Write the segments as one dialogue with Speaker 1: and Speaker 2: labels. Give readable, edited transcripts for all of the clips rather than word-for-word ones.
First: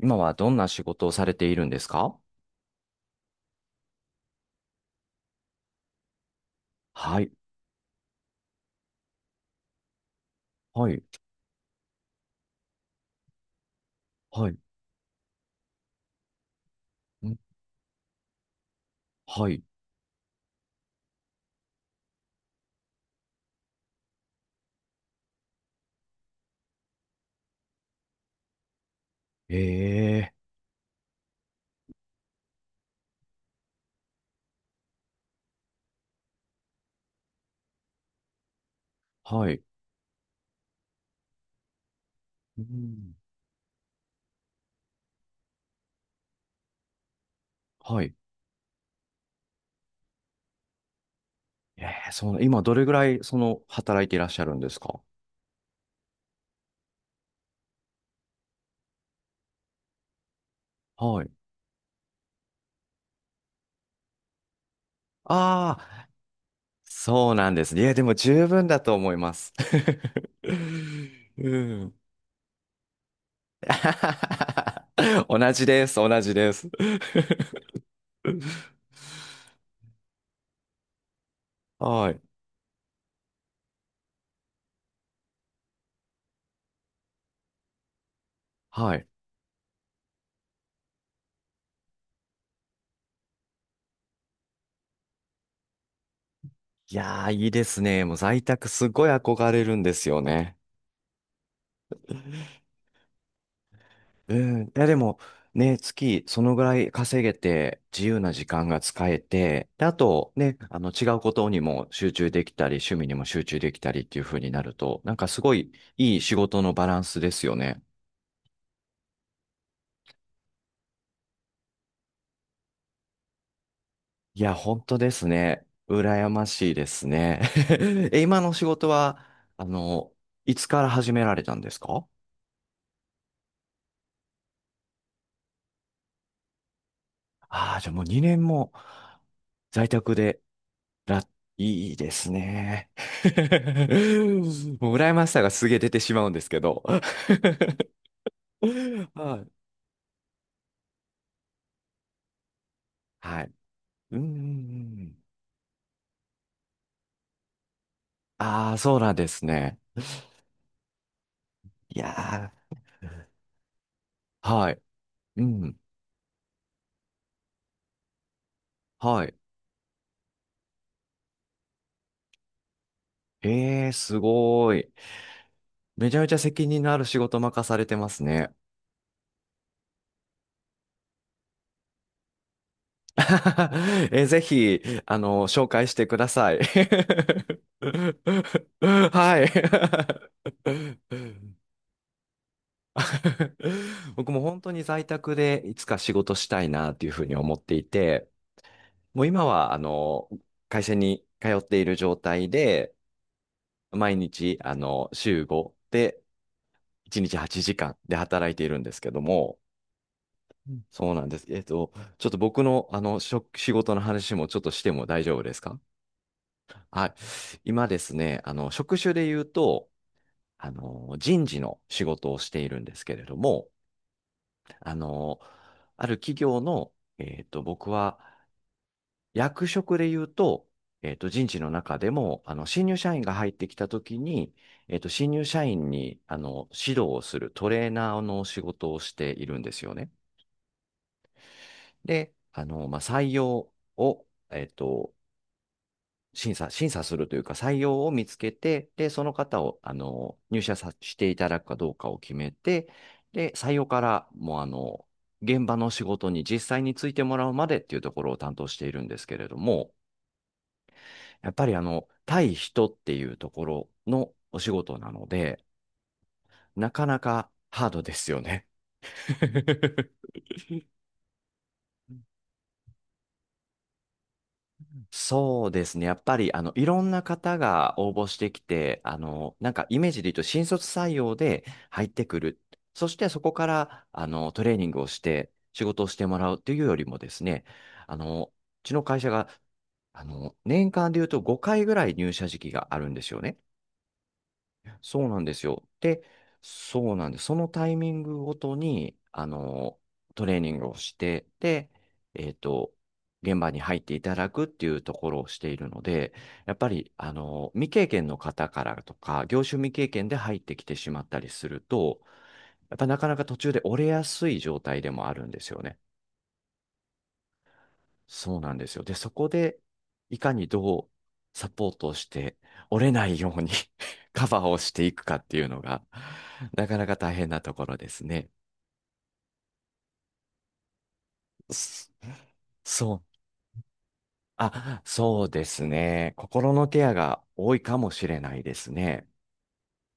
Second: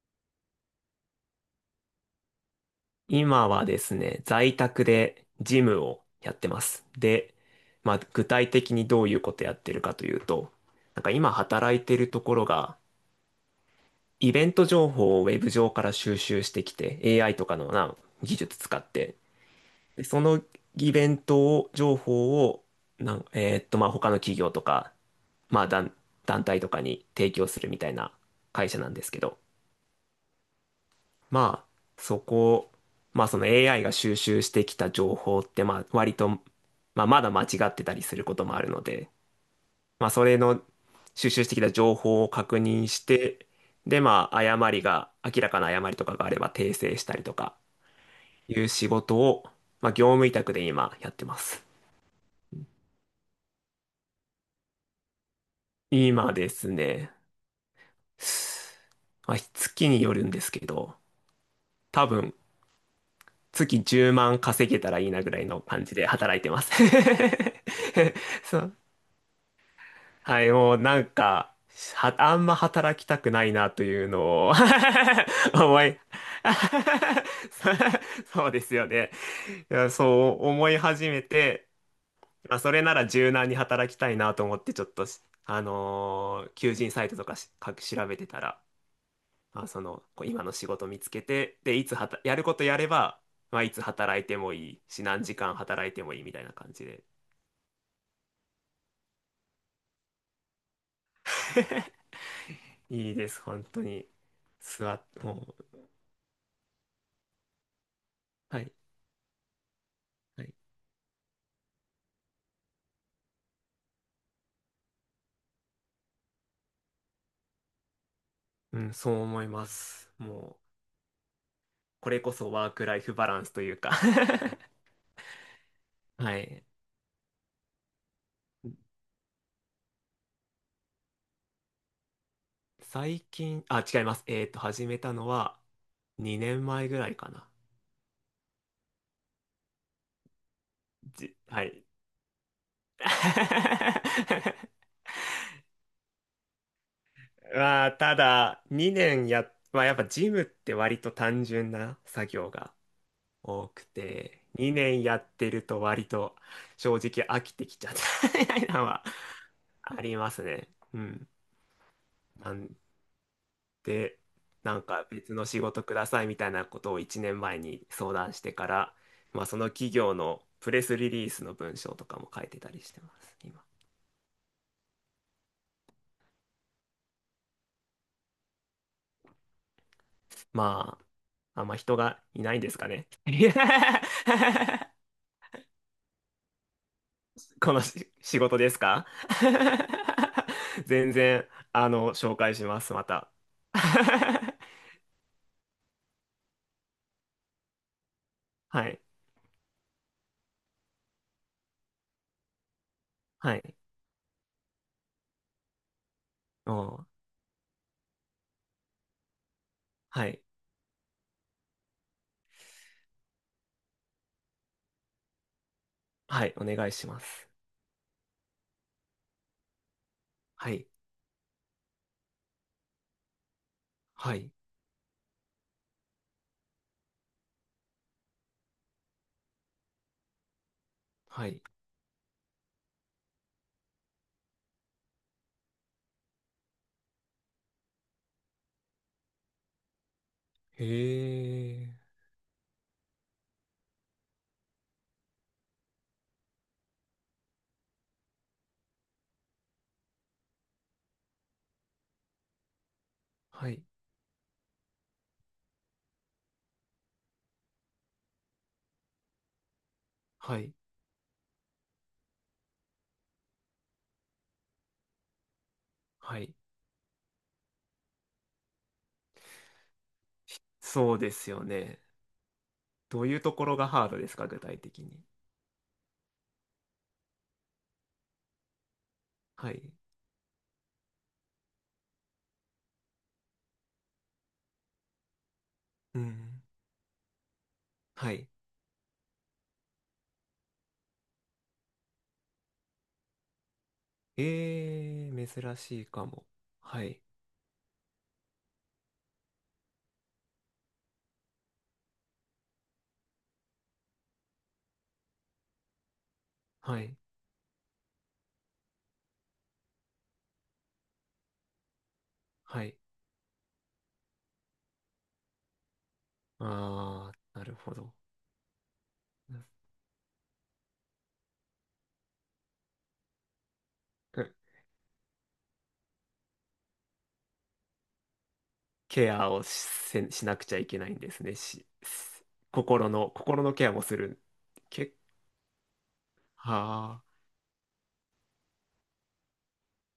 Speaker 1: 今はどんな仕事をされているんですか？
Speaker 2: 今はですね、在宅でジムをやってます。
Speaker 1: はい、
Speaker 2: で、まあ、具体的にどういうことやってるかというと、
Speaker 1: は
Speaker 2: な
Speaker 1: い、
Speaker 2: んか今働いてるところが、イベ
Speaker 1: はい、
Speaker 2: ン
Speaker 1: ん
Speaker 2: ト情報をウェブ上から収集してきて、AI とかのな、技術使って、
Speaker 1: はい、
Speaker 2: で、そのイベントを、情報を、なん、えーっと、まあ、他の企業とか、まあ、団、団体とかに提供するみたいな会社なんですけど、
Speaker 1: ええ、
Speaker 2: まあ、そこ、まあその AI が収集してきた情報って、まあ割と、まあまだ間違ってたりすることもあるので、
Speaker 1: はい、
Speaker 2: まあそれの収集してきた情報を確
Speaker 1: う
Speaker 2: 認し
Speaker 1: ん、
Speaker 2: て、でまあ誤りが、明らかな誤りとかがあれば訂正したりとか
Speaker 1: はい。
Speaker 2: いう仕事を、まあ業務委託で今やってます。
Speaker 1: ええ、その、今どれぐらい、その、働いていらっしゃるんですか？
Speaker 2: 今ですね、まあ月によるんですけど、
Speaker 1: はい。
Speaker 2: 多分月10万稼げたらいいなぐらいの
Speaker 1: あ
Speaker 2: 感じで
Speaker 1: あ、
Speaker 2: 働いてます。
Speaker 1: そうなんですね。いや、でも 十
Speaker 2: そ
Speaker 1: 分
Speaker 2: う、
Speaker 1: だと思います。
Speaker 2: はい、もうなん か、
Speaker 1: うん。
Speaker 2: あんま働きたくないなというのを
Speaker 1: 同 じ
Speaker 2: 思
Speaker 1: です、
Speaker 2: い
Speaker 1: 同じです。
Speaker 2: そそうですよ ね。いや、そう思い始めて、
Speaker 1: はい、
Speaker 2: まあ、それなら柔軟に働きたいなと思って、ちょっとし、あのー求人サイトとかか調べてたら、
Speaker 1: はい。
Speaker 2: まあ、その、こう今の仕事見つけて、で、いつはた、やることやれば、まあ、いつ働いてもいいし、何時間働いてもいいみたいな感じ
Speaker 1: い
Speaker 2: で。
Speaker 1: やー、いいですね。もう在宅すごい憧れるんですよね。
Speaker 2: いいです、本当に。
Speaker 1: うん。いや、でも、
Speaker 2: も
Speaker 1: ね、
Speaker 2: う、
Speaker 1: 月、そのぐらい稼げて、自由な時
Speaker 2: は
Speaker 1: 間
Speaker 2: い。
Speaker 1: が使えて、で、あと、
Speaker 2: はい、
Speaker 1: ね、違うことにも集中できたり、趣味にも集中できたりっていう風になると、なんかすごいいい仕事のバランスですよね。
Speaker 2: うん、そう思います。もう、これこそワークライフバランスというか
Speaker 1: いや、本当ですね。羨
Speaker 2: は
Speaker 1: ま
Speaker 2: い。
Speaker 1: しいですね。え、今の仕事は、あの、いつから始められたんですか？
Speaker 2: 最近、あ、違います。えっと、始めたのは2年前ぐらいかな。
Speaker 1: ああ、じゃあもう2年も在宅で、ら、
Speaker 2: じ、はい。
Speaker 1: いいですね。もう羨ましさがすげえ出てしまうんですけど。
Speaker 2: まあ、ただ、
Speaker 1: は
Speaker 2: 2年
Speaker 1: い。
Speaker 2: や、まあ、やっぱジムって割と単純な作業が
Speaker 1: はい。
Speaker 2: 多く
Speaker 1: うん、うん
Speaker 2: て、2
Speaker 1: う
Speaker 2: 年や
Speaker 1: ん。
Speaker 2: ってると割と正直飽きてきちゃった みたい
Speaker 1: あ
Speaker 2: な
Speaker 1: あ、
Speaker 2: の
Speaker 1: そう
Speaker 2: は
Speaker 1: なんですね。
Speaker 2: ありますね。うん。
Speaker 1: いや
Speaker 2: なんで、
Speaker 1: ー、は
Speaker 2: な
Speaker 1: い。
Speaker 2: んか別
Speaker 1: う
Speaker 2: の仕
Speaker 1: ん。
Speaker 2: 事くださいみたいなことを1年前に相談してから、
Speaker 1: はい。
Speaker 2: まあ、その企業のプレスリリースの文章とかも書いてたりしてます、今。
Speaker 1: ええすごい。めちゃめちゃ責任のある仕事任されてますね。
Speaker 2: まあ、あんま人がいないんですかね。いや、
Speaker 1: え、ぜひ、紹介してください。
Speaker 2: こ のし仕事ですか？
Speaker 1: はい。
Speaker 2: 全然、あの、紹介します、また。
Speaker 1: 僕も 本当に在宅でいつか仕事したいなっていうふうに思っていて、
Speaker 2: はい、
Speaker 1: もう今は、会社に通っている状態で、
Speaker 2: はい、
Speaker 1: 毎日、週5で
Speaker 2: お、う、
Speaker 1: 1日8時間で働いているんですけども、
Speaker 2: はい、
Speaker 1: うんそうなんです。ちょっと僕の、職仕事の話もちょっとしても大丈夫ですか？
Speaker 2: はい、お願いし
Speaker 1: はい。
Speaker 2: ます。
Speaker 1: 今ですね、職種で言うと、
Speaker 2: はい、
Speaker 1: 人事の仕事をしているんですけれども、
Speaker 2: はい、
Speaker 1: あの、ある企業の、僕は役職で言うと、人
Speaker 2: は
Speaker 1: 事
Speaker 2: い。
Speaker 1: の中でも、新入社員が入ってきたときに、新入社員に、指導をするトレーナーの仕事をしているんですよね。
Speaker 2: へえ、
Speaker 1: で、まあ、採用を、審査するというか、採用を見つけて、で、その方を、入社さしていただくかどうかを決めて、で、
Speaker 2: は
Speaker 1: 採
Speaker 2: い。
Speaker 1: 用から、もう、現場の仕事に実際についてもらうまでっていうところを担当しているんですけれども、
Speaker 2: はい。
Speaker 1: やっぱり、対人っていうところのお仕事なので、
Speaker 2: はい。
Speaker 1: なかなかハードですよね。
Speaker 2: そうですよね。どういうところがハードですか、具体的に。
Speaker 1: そうですね。やっぱり、いろんな方が応募してきて、な
Speaker 2: は
Speaker 1: んか
Speaker 2: い。
Speaker 1: イメージで言うと新卒採用で入ってくる。そしてそこから、トレーニングをして仕事をし
Speaker 2: う
Speaker 1: てもらうっ
Speaker 2: ん。
Speaker 1: ていうよりもですね、
Speaker 2: はい。
Speaker 1: うちの会社が、年間で言うと5回ぐらい入社時期があるんですよね。そう
Speaker 2: え
Speaker 1: なんで
Speaker 2: ー、
Speaker 1: す
Speaker 2: 珍
Speaker 1: よ。
Speaker 2: しい
Speaker 1: で、
Speaker 2: かも。は
Speaker 1: そう
Speaker 2: い。
Speaker 1: なんです。そのタイミングごとに、トレーニングをして、で、えっと、現場に入っていただくっていうところをしているので、やっぱ
Speaker 2: は
Speaker 1: り、
Speaker 2: い。
Speaker 1: 未経験の方からとか、業種未経験で入ってきてしまったりすると、
Speaker 2: は
Speaker 1: や
Speaker 2: い。
Speaker 1: っぱなかなか途中で折れやすい状態でもあるんですよね。
Speaker 2: あー、なるほど。
Speaker 1: そうなんですよ。で、そこ
Speaker 2: うん、
Speaker 1: で、いかにどうサポートをして、折れないように カバーをしていくかっていうのが、なかなか大変なところですね。
Speaker 2: ケアをしなくちゃいけないんですね。
Speaker 1: そ
Speaker 2: 心
Speaker 1: そう。
Speaker 2: の、心のケアもする。
Speaker 1: あ、
Speaker 2: け、
Speaker 1: そうですね。
Speaker 2: は
Speaker 1: 心のケア
Speaker 2: あ、
Speaker 1: が多いかもしれないですね。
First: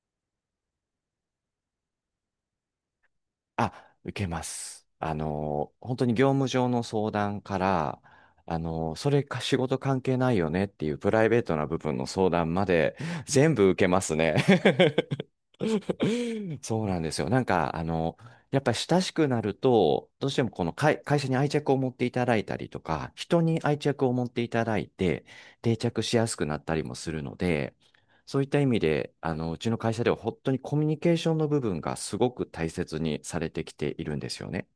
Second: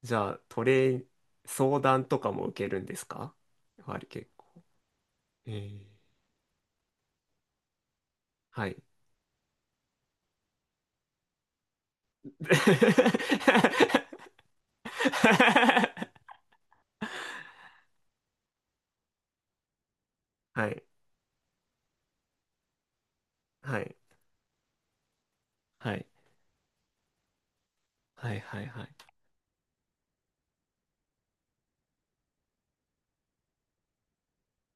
Speaker 2: じゃあ、トレー、相談とかも受けるんですか？
Speaker 1: あ、
Speaker 2: 割り
Speaker 1: 受け
Speaker 2: 結
Speaker 1: ま
Speaker 2: 構。
Speaker 1: す。
Speaker 2: えー、
Speaker 1: 本当に業務上の相談から、
Speaker 2: はい。
Speaker 1: それか仕事関係ないよねっていうプライベートな部分の 相談まで全部受けますね。そうなんですよ。なんか、やっぱり親しくなると、どうしてもこ
Speaker 2: は
Speaker 1: の
Speaker 2: い。
Speaker 1: 会、会社に愛着を持っていただいたりとか、人に愛
Speaker 2: はい。
Speaker 1: 着を持っていただいて、定
Speaker 2: は
Speaker 1: 着
Speaker 2: い。
Speaker 1: しやすくなったりもするので、
Speaker 2: は
Speaker 1: そ
Speaker 2: い、
Speaker 1: ういった
Speaker 2: は
Speaker 1: 意
Speaker 2: い、
Speaker 1: 味
Speaker 2: はい。
Speaker 1: で、うちの会社では本当にコミュニケーションの部分がすごく大切にされてきているんですよね。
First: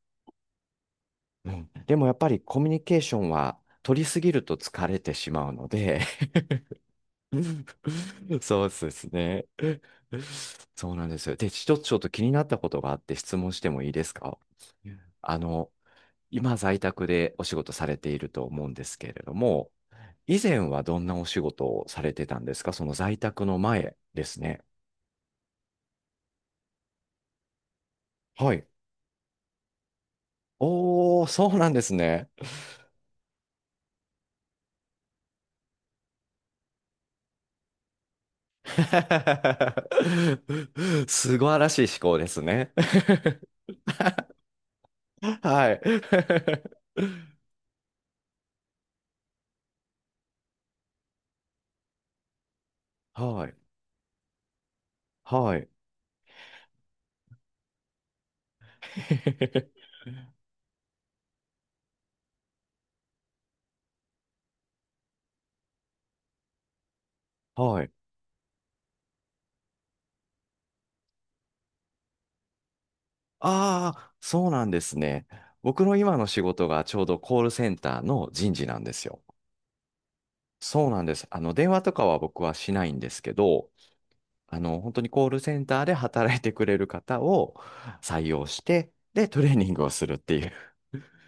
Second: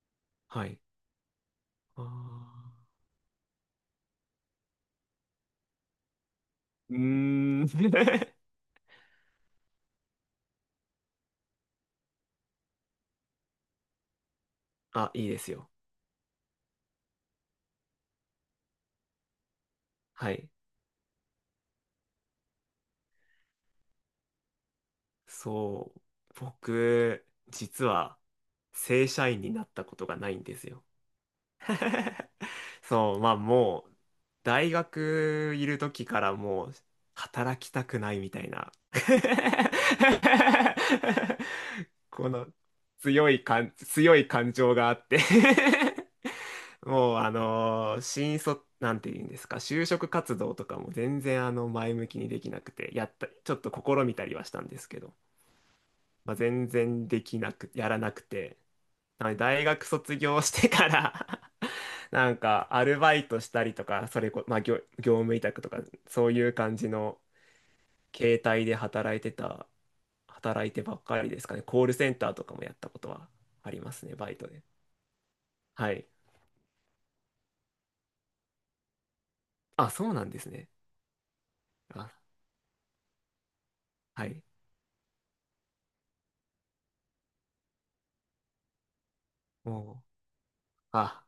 Speaker 2: はい。
Speaker 1: うん、で
Speaker 2: あ
Speaker 1: もやっぱりコミュ
Speaker 2: ー、
Speaker 1: ニケーションは取りすぎると疲れてしまうので
Speaker 2: うーん。
Speaker 1: そうですね。そうなんですよ。で、一つちょっと気になったことがあって質問してもいいですか？
Speaker 2: あ、いいで
Speaker 1: あ
Speaker 2: すよ。
Speaker 1: の、今在宅でお仕事されていると思うんですけれども、
Speaker 2: は
Speaker 1: 以
Speaker 2: い。
Speaker 1: 前はどんなお仕事をされてたんですか？その在宅の前ですね。
Speaker 2: そう。僕、実は、
Speaker 1: はい。
Speaker 2: 正社員になったことがないんですよ。
Speaker 1: おー、そうなんですね。
Speaker 2: そう、まあもう、大学いる時からもう、働きたくないみたいな。
Speaker 1: 素晴らしい思考で
Speaker 2: こ
Speaker 1: す
Speaker 2: の
Speaker 1: ね。
Speaker 2: 強い 感情があって、
Speaker 1: はい。
Speaker 2: もうあのー新卒なんて言うんですか、就職活動とかも全然あの前向きにできなくて、やっ た
Speaker 1: は
Speaker 2: ちょ
Speaker 1: い。
Speaker 2: っと試みたりはしたんですけど、
Speaker 1: はい。
Speaker 2: まあ、全然できなくやらなくて、なので大学 卒業してから なんかアルバイトしたりとか、それこ、まあ、業務委託とかそういう感じの
Speaker 1: はい。
Speaker 2: 携帯で働いてばっかりですかね。コールセンターとかもやったことはありま
Speaker 1: あ
Speaker 2: す
Speaker 1: あ、
Speaker 2: ね、バイト
Speaker 1: そう
Speaker 2: で。
Speaker 1: なんですね。僕
Speaker 2: は
Speaker 1: の
Speaker 2: い、
Speaker 1: 今の仕事がちょうどコールセンターの人事なんですよ。
Speaker 2: あ、そうなんですね。
Speaker 1: そうなんです。電話とかは
Speaker 2: あ、
Speaker 1: 僕はしないんですけど、
Speaker 2: はい。
Speaker 1: 本当にコールセンターで働いてくれる方を採用して、で、トレーニングを
Speaker 2: お、
Speaker 1: するっていう。
Speaker 2: あ、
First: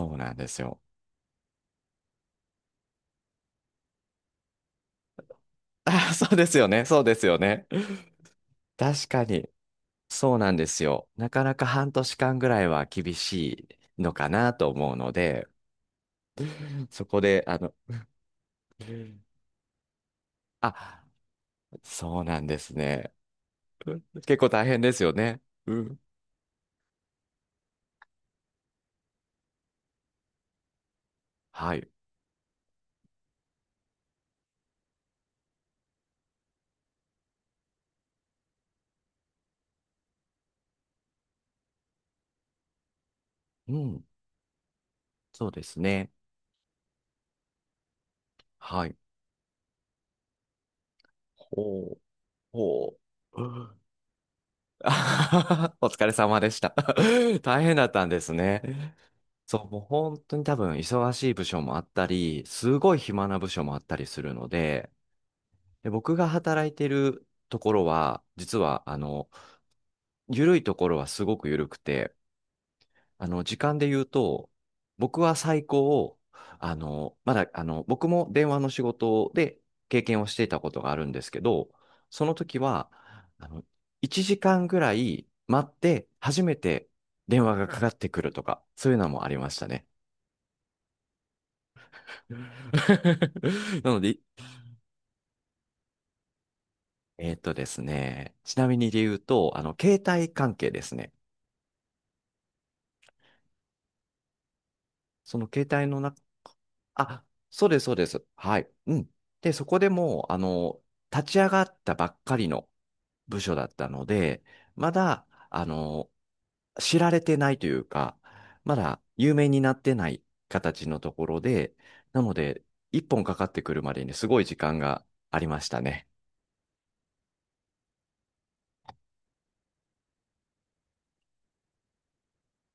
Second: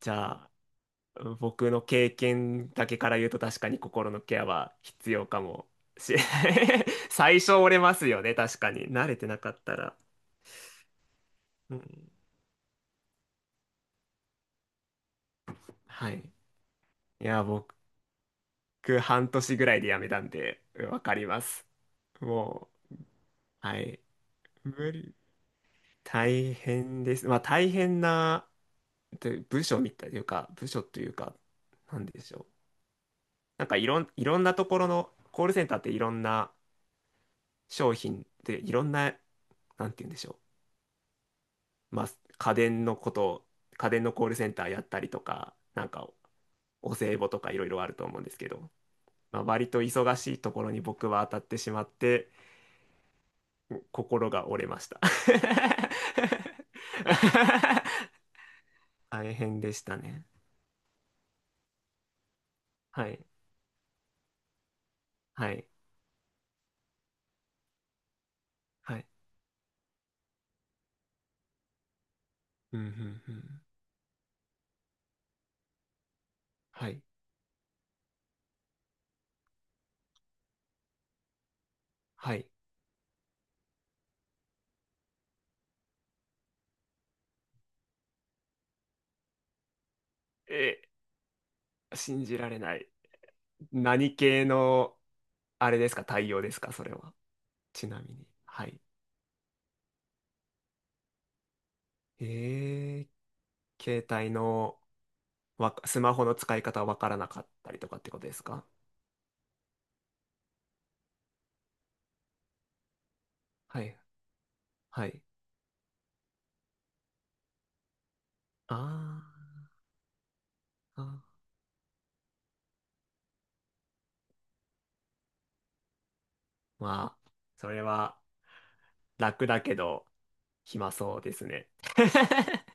Speaker 2: じ
Speaker 1: うな
Speaker 2: ゃ
Speaker 1: んで
Speaker 2: あ、
Speaker 1: すよ。
Speaker 2: うん、僕の経験だけから言うと確かに心のケアは必要かもし
Speaker 1: あ
Speaker 2: れな
Speaker 1: そうですよね。
Speaker 2: い。
Speaker 1: そう ですよ
Speaker 2: 最初
Speaker 1: ね。
Speaker 2: 折れますよね、確かに。慣
Speaker 1: 確
Speaker 2: れ
Speaker 1: か
Speaker 2: てな
Speaker 1: に。
Speaker 2: かったら。
Speaker 1: そうなんですよ。なかなか
Speaker 2: う
Speaker 1: 半
Speaker 2: ん、
Speaker 1: 年間ぐらいは厳しいのかなと思うので、
Speaker 2: はい。い
Speaker 1: そこ
Speaker 2: や、
Speaker 1: で、
Speaker 2: 僕、半年ぐらいで辞めたんで、うんわ
Speaker 1: あ、
Speaker 2: かります。
Speaker 1: そうなんで
Speaker 2: も
Speaker 1: す
Speaker 2: う、
Speaker 1: ね。
Speaker 2: は
Speaker 1: う
Speaker 2: い。
Speaker 1: ん結構大変
Speaker 2: 無
Speaker 1: ですよ
Speaker 2: 理。
Speaker 1: ね。うん。
Speaker 2: 大変です。まあ、大変な、で部署みたいというか、部署というか、
Speaker 1: はい。
Speaker 2: なんでしょう。いろんなところの、コールセンターっていろんな商品でいろんな、なんて言うんでしょう。まあ、家電のこと
Speaker 1: う
Speaker 2: 家電
Speaker 1: ん。
Speaker 2: のコールセンターやったりと
Speaker 1: そう
Speaker 2: か、
Speaker 1: です
Speaker 2: なんか
Speaker 1: ね。
Speaker 2: お歳暮とかいろいろあると思うんですけど、
Speaker 1: はい。
Speaker 2: まあ、割と忙しいところに僕は当たってしまっ
Speaker 1: ほう。
Speaker 2: て、
Speaker 1: ほう。うん
Speaker 2: 心が折れまし
Speaker 1: あ
Speaker 2: た。
Speaker 1: ははお疲れ様でした。大変だったんで すね。
Speaker 2: 大
Speaker 1: そ
Speaker 2: 変
Speaker 1: う、
Speaker 2: で
Speaker 1: もう
Speaker 2: した
Speaker 1: 本
Speaker 2: ね。
Speaker 1: 当に多分忙しい部署もあったり、すごい
Speaker 2: はい。
Speaker 1: 暇な部署もあったりするので、
Speaker 2: はい。
Speaker 1: で、僕が働いてるところは、実は、
Speaker 2: はい。
Speaker 1: 緩いところはすごく緩くて、
Speaker 2: うん、うん、う
Speaker 1: 時
Speaker 2: ん。
Speaker 1: 間で言うと、僕は最高、
Speaker 2: はい。
Speaker 1: まだ、僕も電話の仕事で経験をしていたことがあるんですけど、その
Speaker 2: はい。
Speaker 1: 時は、あの、1時間ぐらい待って、初めて電話がかかってくるとか、そういうのもありましたね。
Speaker 2: え、信じられない。
Speaker 1: なの
Speaker 2: 何
Speaker 1: で、
Speaker 2: 系の、あれですか、対応ですか、それは。
Speaker 1: です
Speaker 2: ちなみに。
Speaker 1: ね、ちな
Speaker 2: は
Speaker 1: み
Speaker 2: い。
Speaker 1: にで言うと、携帯関係ですね。
Speaker 2: ええ、携帯の
Speaker 1: その携
Speaker 2: わ
Speaker 1: 帯
Speaker 2: ス
Speaker 1: の
Speaker 2: マ
Speaker 1: 中、
Speaker 2: ホの使い方わから
Speaker 1: あ、
Speaker 2: なかっ
Speaker 1: そう
Speaker 2: たり
Speaker 1: です、
Speaker 2: と
Speaker 1: そう
Speaker 2: かっ
Speaker 1: で
Speaker 2: てこ
Speaker 1: す。
Speaker 2: とです
Speaker 1: は
Speaker 2: か？
Speaker 1: い。うん。で、そこでもう、立ち上がったばっかりの部署だっ
Speaker 2: は
Speaker 1: た
Speaker 2: い、
Speaker 1: ので、ま
Speaker 2: はい。
Speaker 1: だ、知られてないというか、まだ
Speaker 2: あ
Speaker 1: 有名になってない形の
Speaker 2: ー、あ
Speaker 1: と
Speaker 2: ー、
Speaker 1: ころで、なので、一本かかってくるまでにすごい時間がありましたね。
Speaker 2: まあ、それは楽だけど、暇そうですね。